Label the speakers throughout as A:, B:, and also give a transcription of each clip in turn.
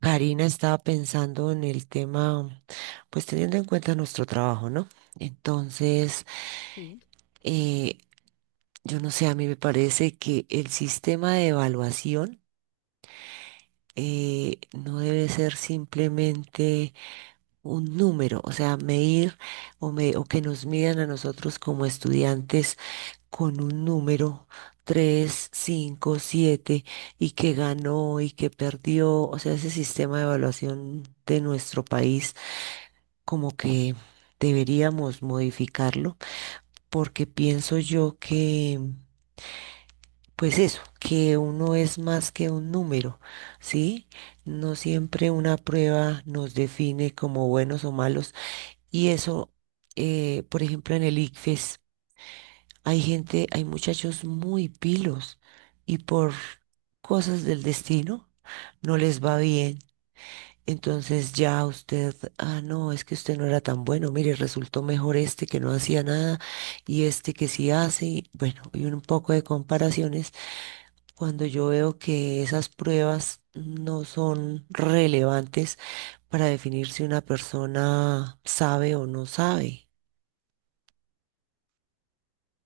A: Karina estaba pensando en el tema, pues teniendo en cuenta nuestro trabajo, ¿no? Entonces,
B: Sí.
A: eh, yo no sé, a mí me parece que el sistema de evaluación no debe ser simplemente un número, o sea, medir o, o que nos midan a nosotros como estudiantes con un número. Tres, 5, 7 y que ganó y que perdió, o sea, ese sistema de evaluación de nuestro país como que deberíamos modificarlo, porque pienso yo que, pues eso, que uno es más que un número, ¿sí? No siempre una prueba nos define como buenos o malos, y eso, por ejemplo, en el ICFES hay gente, hay muchachos muy pilos, y por cosas del destino no les va bien. Entonces ya usted, ah, no, es que usted no era tan bueno, mire, resultó mejor este que no hacía nada y este que sí hace, bueno, y un poco de comparaciones. Cuando yo veo que esas pruebas no son relevantes para definir si una persona sabe o no sabe,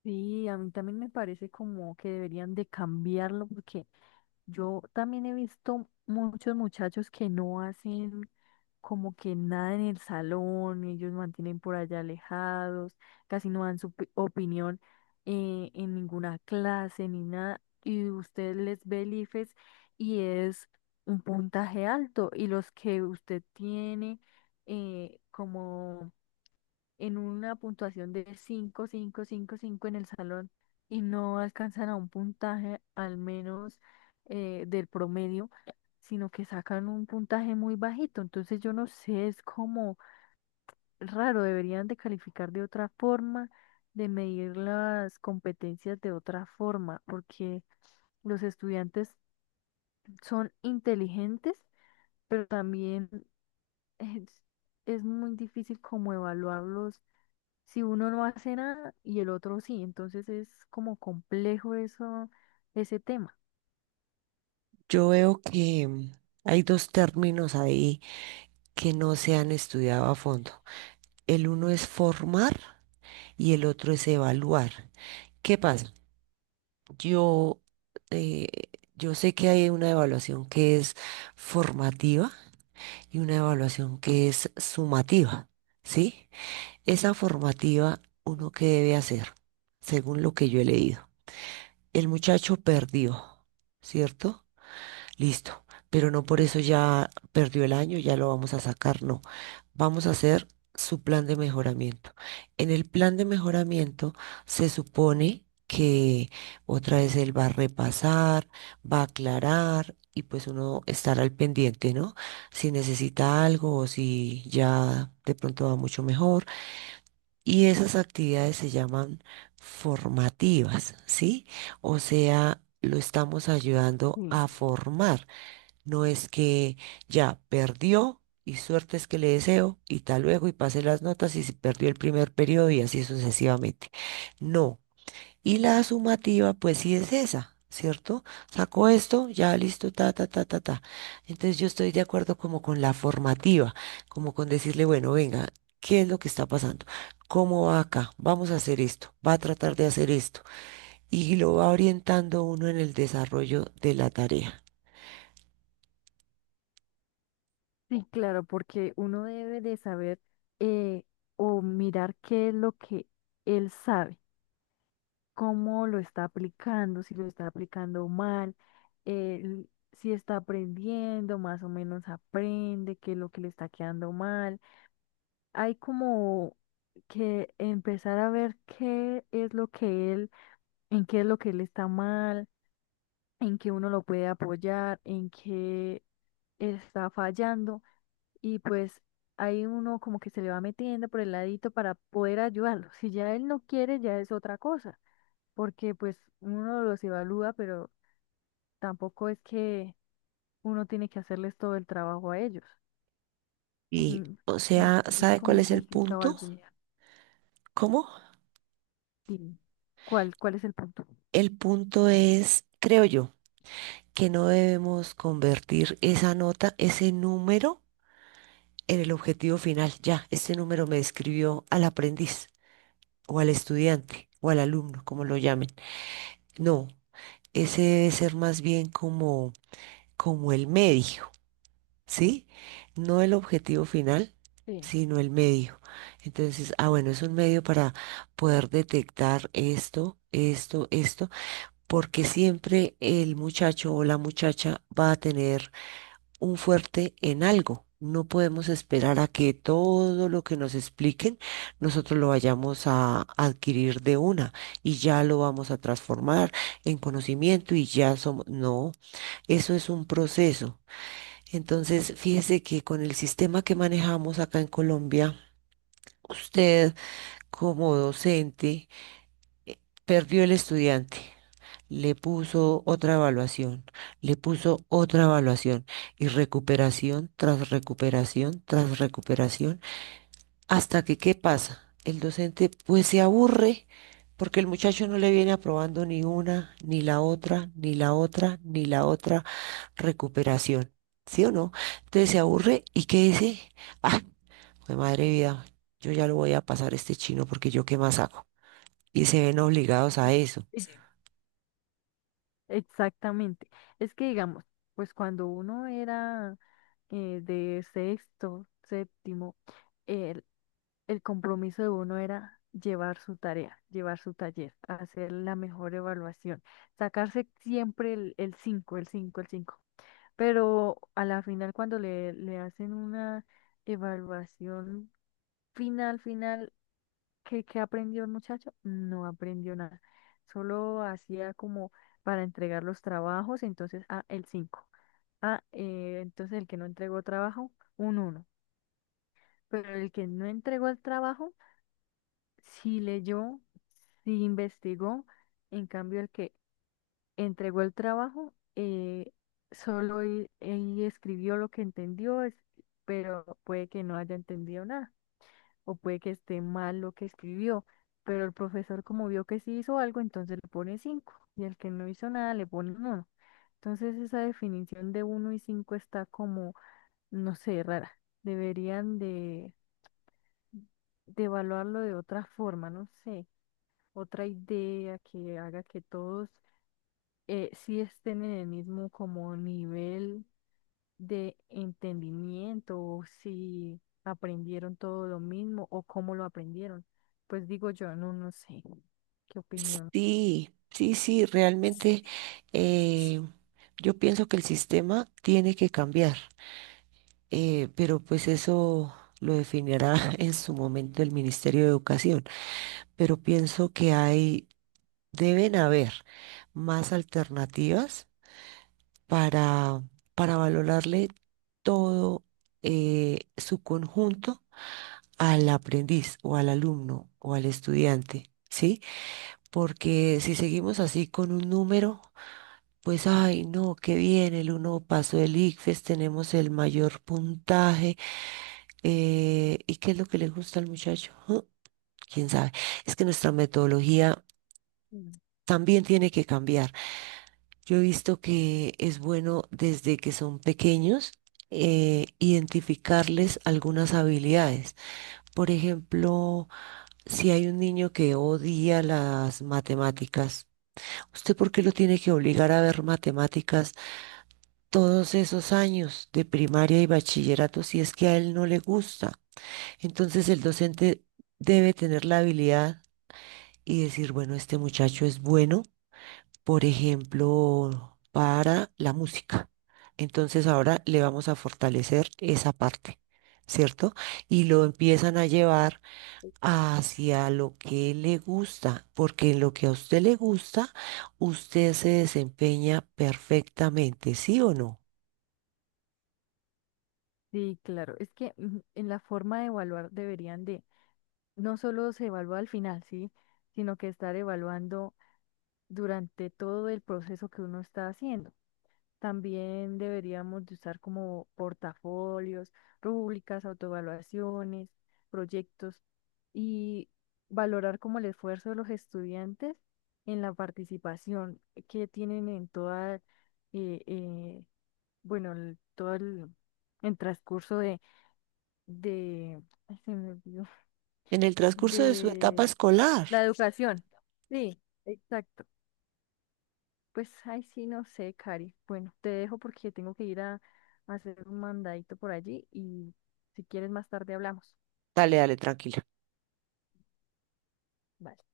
B: Sí, a mí también me parece como que deberían de cambiarlo porque yo también he visto muchos muchachos que no hacen como que nada en el salón, ellos mantienen por allá alejados, casi no dan su opinión en ninguna clase ni nada, y usted les ve el IFES, y es un puntaje alto, y los que usted tiene como en una puntuación de cinco, cinco, cinco, 5 en el salón y no alcanzan a un puntaje, al menos del promedio, sino que sacan un puntaje muy bajito. Entonces yo no sé, es como raro. Deberían de calificar de otra forma, de medir las competencias de otra forma, porque los estudiantes son inteligentes, pero también es, es muy difícil como evaluarlos si uno no hace nada y el otro sí. Entonces es como complejo eso, ese tema.
A: yo veo que hay dos términos ahí que no se han estudiado a fondo. El uno es formar y el otro es evaluar. ¿Qué pasa? Yo, eh, yo sé que hay una evaluación que es formativa y una evaluación que es sumativa, ¿sí? Esa formativa, uno que debe hacer, según lo que yo he leído. El muchacho perdió, ¿cierto? Listo, pero no por eso ya perdió el año, ya lo vamos a sacar, no. Vamos a hacer su plan de mejoramiento. En el plan de mejoramiento se supone que otra vez él va a repasar, va a aclarar y pues uno estará al pendiente, ¿no? Si necesita algo o si ya de pronto va mucho mejor. Y esas actividades se llaman formativas, ¿sí? O sea, lo estamos ayudando a formar. No es que ya perdió y suerte es que le deseo y tal luego y pase las notas y si perdió el primer periodo y así sucesivamente. No. Y la sumativa, pues sí es esa, ¿cierto? Sacó esto, ya listo, ta, ta, ta, ta, ta. Entonces yo estoy de acuerdo como con la formativa, como con decirle, bueno, venga, ¿qué es lo que está pasando? ¿Cómo va acá? Vamos a hacer esto, va a tratar de hacer esto. Y lo va orientando uno en el desarrollo de la tarea.
B: Sí, claro, porque uno debe de saber, eh, o mirar qué es lo que él sabe, cómo lo está aplicando, si lo está aplicando mal, eh, si está aprendiendo, más o menos aprende, qué es lo que le está quedando mal. Hay como que empezar a ver qué es lo que él, en qué es lo que él está mal, en que uno lo puede apoyar, en que está fallando, y pues ahí uno como que se le va metiendo por el ladito para poder ayudarlo. Si ya él no quiere, ya es otra cosa, porque pues uno los evalúa, pero tampoco es que uno tiene que hacerles todo el trabajo a ellos.
A: Y, o
B: Es que
A: sea,
B: es
A: ¿sabe cuál
B: como
A: es el
B: complicado
A: punto?
B: algún, sí, día.
A: ¿Cómo?
B: Dime, ¿cuál es el punto?
A: El punto es, creo yo, que no debemos convertir esa nota, ese número, en el objetivo final. Ya, este número me describió al aprendiz, o al estudiante, o al alumno, como lo llamen. No, ese debe ser más bien como, como el medio. ¿Sí? No el objetivo final,
B: Sí.
A: sino el medio. Entonces, ah, bueno, es un medio para poder detectar esto, esto, esto, porque siempre el muchacho o la muchacha va a tener un fuerte en algo. No podemos esperar a que todo lo que nos expliquen nosotros lo vayamos a adquirir de una y ya lo vamos a transformar en conocimiento y ya somos... No, eso es un proceso. Entonces, fíjese que con el sistema que manejamos acá en Colombia, usted como docente eh, perdió el estudiante, le puso otra evaluación, le puso otra evaluación y recuperación tras recuperación tras recuperación. Hasta que, ¿qué pasa? El docente pues se aburre porque el muchacho no le viene aprobando ni una, ni la otra, ni la otra, ni la otra recuperación. ¿Sí o no? Entonces se aburre y ¿qué dice? Ah, jue madre vida, yo ya lo voy a pasar a este chino porque yo qué más hago. Y se ven obligados a eso.
B: Exactamente. Es que digamos, pues cuando uno era, de sexto, séptimo, el, el compromiso de uno era llevar su tarea, llevar su taller, hacer la mejor evaluación, sacarse siempre el cinco, el cinco, el cinco. Pero a la final, cuando le hacen una evaluación final, final, ¿qué aprendió el muchacho? No aprendió nada. Solo hacía como para entregar los trabajos, entonces, ah, el cinco. Ah, entonces el que no entregó trabajo, un uno. Pero el que no entregó el trabajo, sí leyó, sí investigó. En cambio, el que entregó el trabajo, solo y escribió lo que entendió, pero puede que no haya entendido nada, o puede que esté mal lo que escribió. Pero el profesor, como vio que sí hizo algo, entonces le pone cinco, y el que no hizo nada le pone uno. Entonces esa definición de uno y cinco está como, no sé, rara. Deberían de evaluarlo de otra forma, no sé, otra idea que haga que todos, sí estén en el mismo como nivel de entendimiento, o si aprendieron todo lo mismo, o cómo lo aprendieron. Pues digo yo, no, no sé qué opinión.
A: Sí, sí, sí, realmente eh, yo pienso que el sistema tiene que cambiar. Pero pues eso lo definirá en su momento el Ministerio de Educación. Pero pienso que hay, deben haber más alternativas para, para valorarle todo su conjunto al aprendiz o al alumno o al estudiante, ¿sí? Porque si seguimos así con un número, pues, ay, no, qué bien, el uno pasó el ICFES, tenemos el mayor puntaje. ¿Y qué es lo que le gusta al muchacho? Ujú, ¿quién sabe? Es que nuestra metodología
B: Mm,
A: también tiene que cambiar. Yo he visto que es bueno desde que son pequeños identificarles algunas habilidades. Por ejemplo, si hay un niño que odia las matemáticas, ¿usted por qué lo tiene que obligar a ver matemáticas todos esos años de primaria y bachillerato si es que a él no le gusta? Entonces el docente debe tener la habilidad y decir, bueno, este muchacho es bueno, por ejemplo, para la música. Entonces ahora le vamos a fortalecer esa parte, ¿cierto? Y lo empiezan a llevar
B: sí, claro.
A: hacia lo que le gusta, porque en lo que a usted le gusta, usted se desempeña perfectamente, ¿sí o no?
B: Sí, claro. Es que en la forma de evaluar deberían de, no solo se evalúa al final, ¿sí? Sino que estar evaluando durante todo el proceso que uno está haciendo. También deberíamos de usar como portafolios, rúbricas, autoevaluaciones, proyectos, y valorar como el esfuerzo de los estudiantes en la participación que tienen en toda, eh, eh, bueno, todo el transcurso de, ay, se me olvidó,
A: En el transcurso de su etapa
B: de
A: escolar.
B: la educación. Sí, exacto. Pues, ay, sí, no sé, Cari. Bueno, te dejo porque tengo que ir a hacer un mandadito por allí, y si quieres más tarde hablamos.
A: Dale, dale, tranquila.
B: Bye.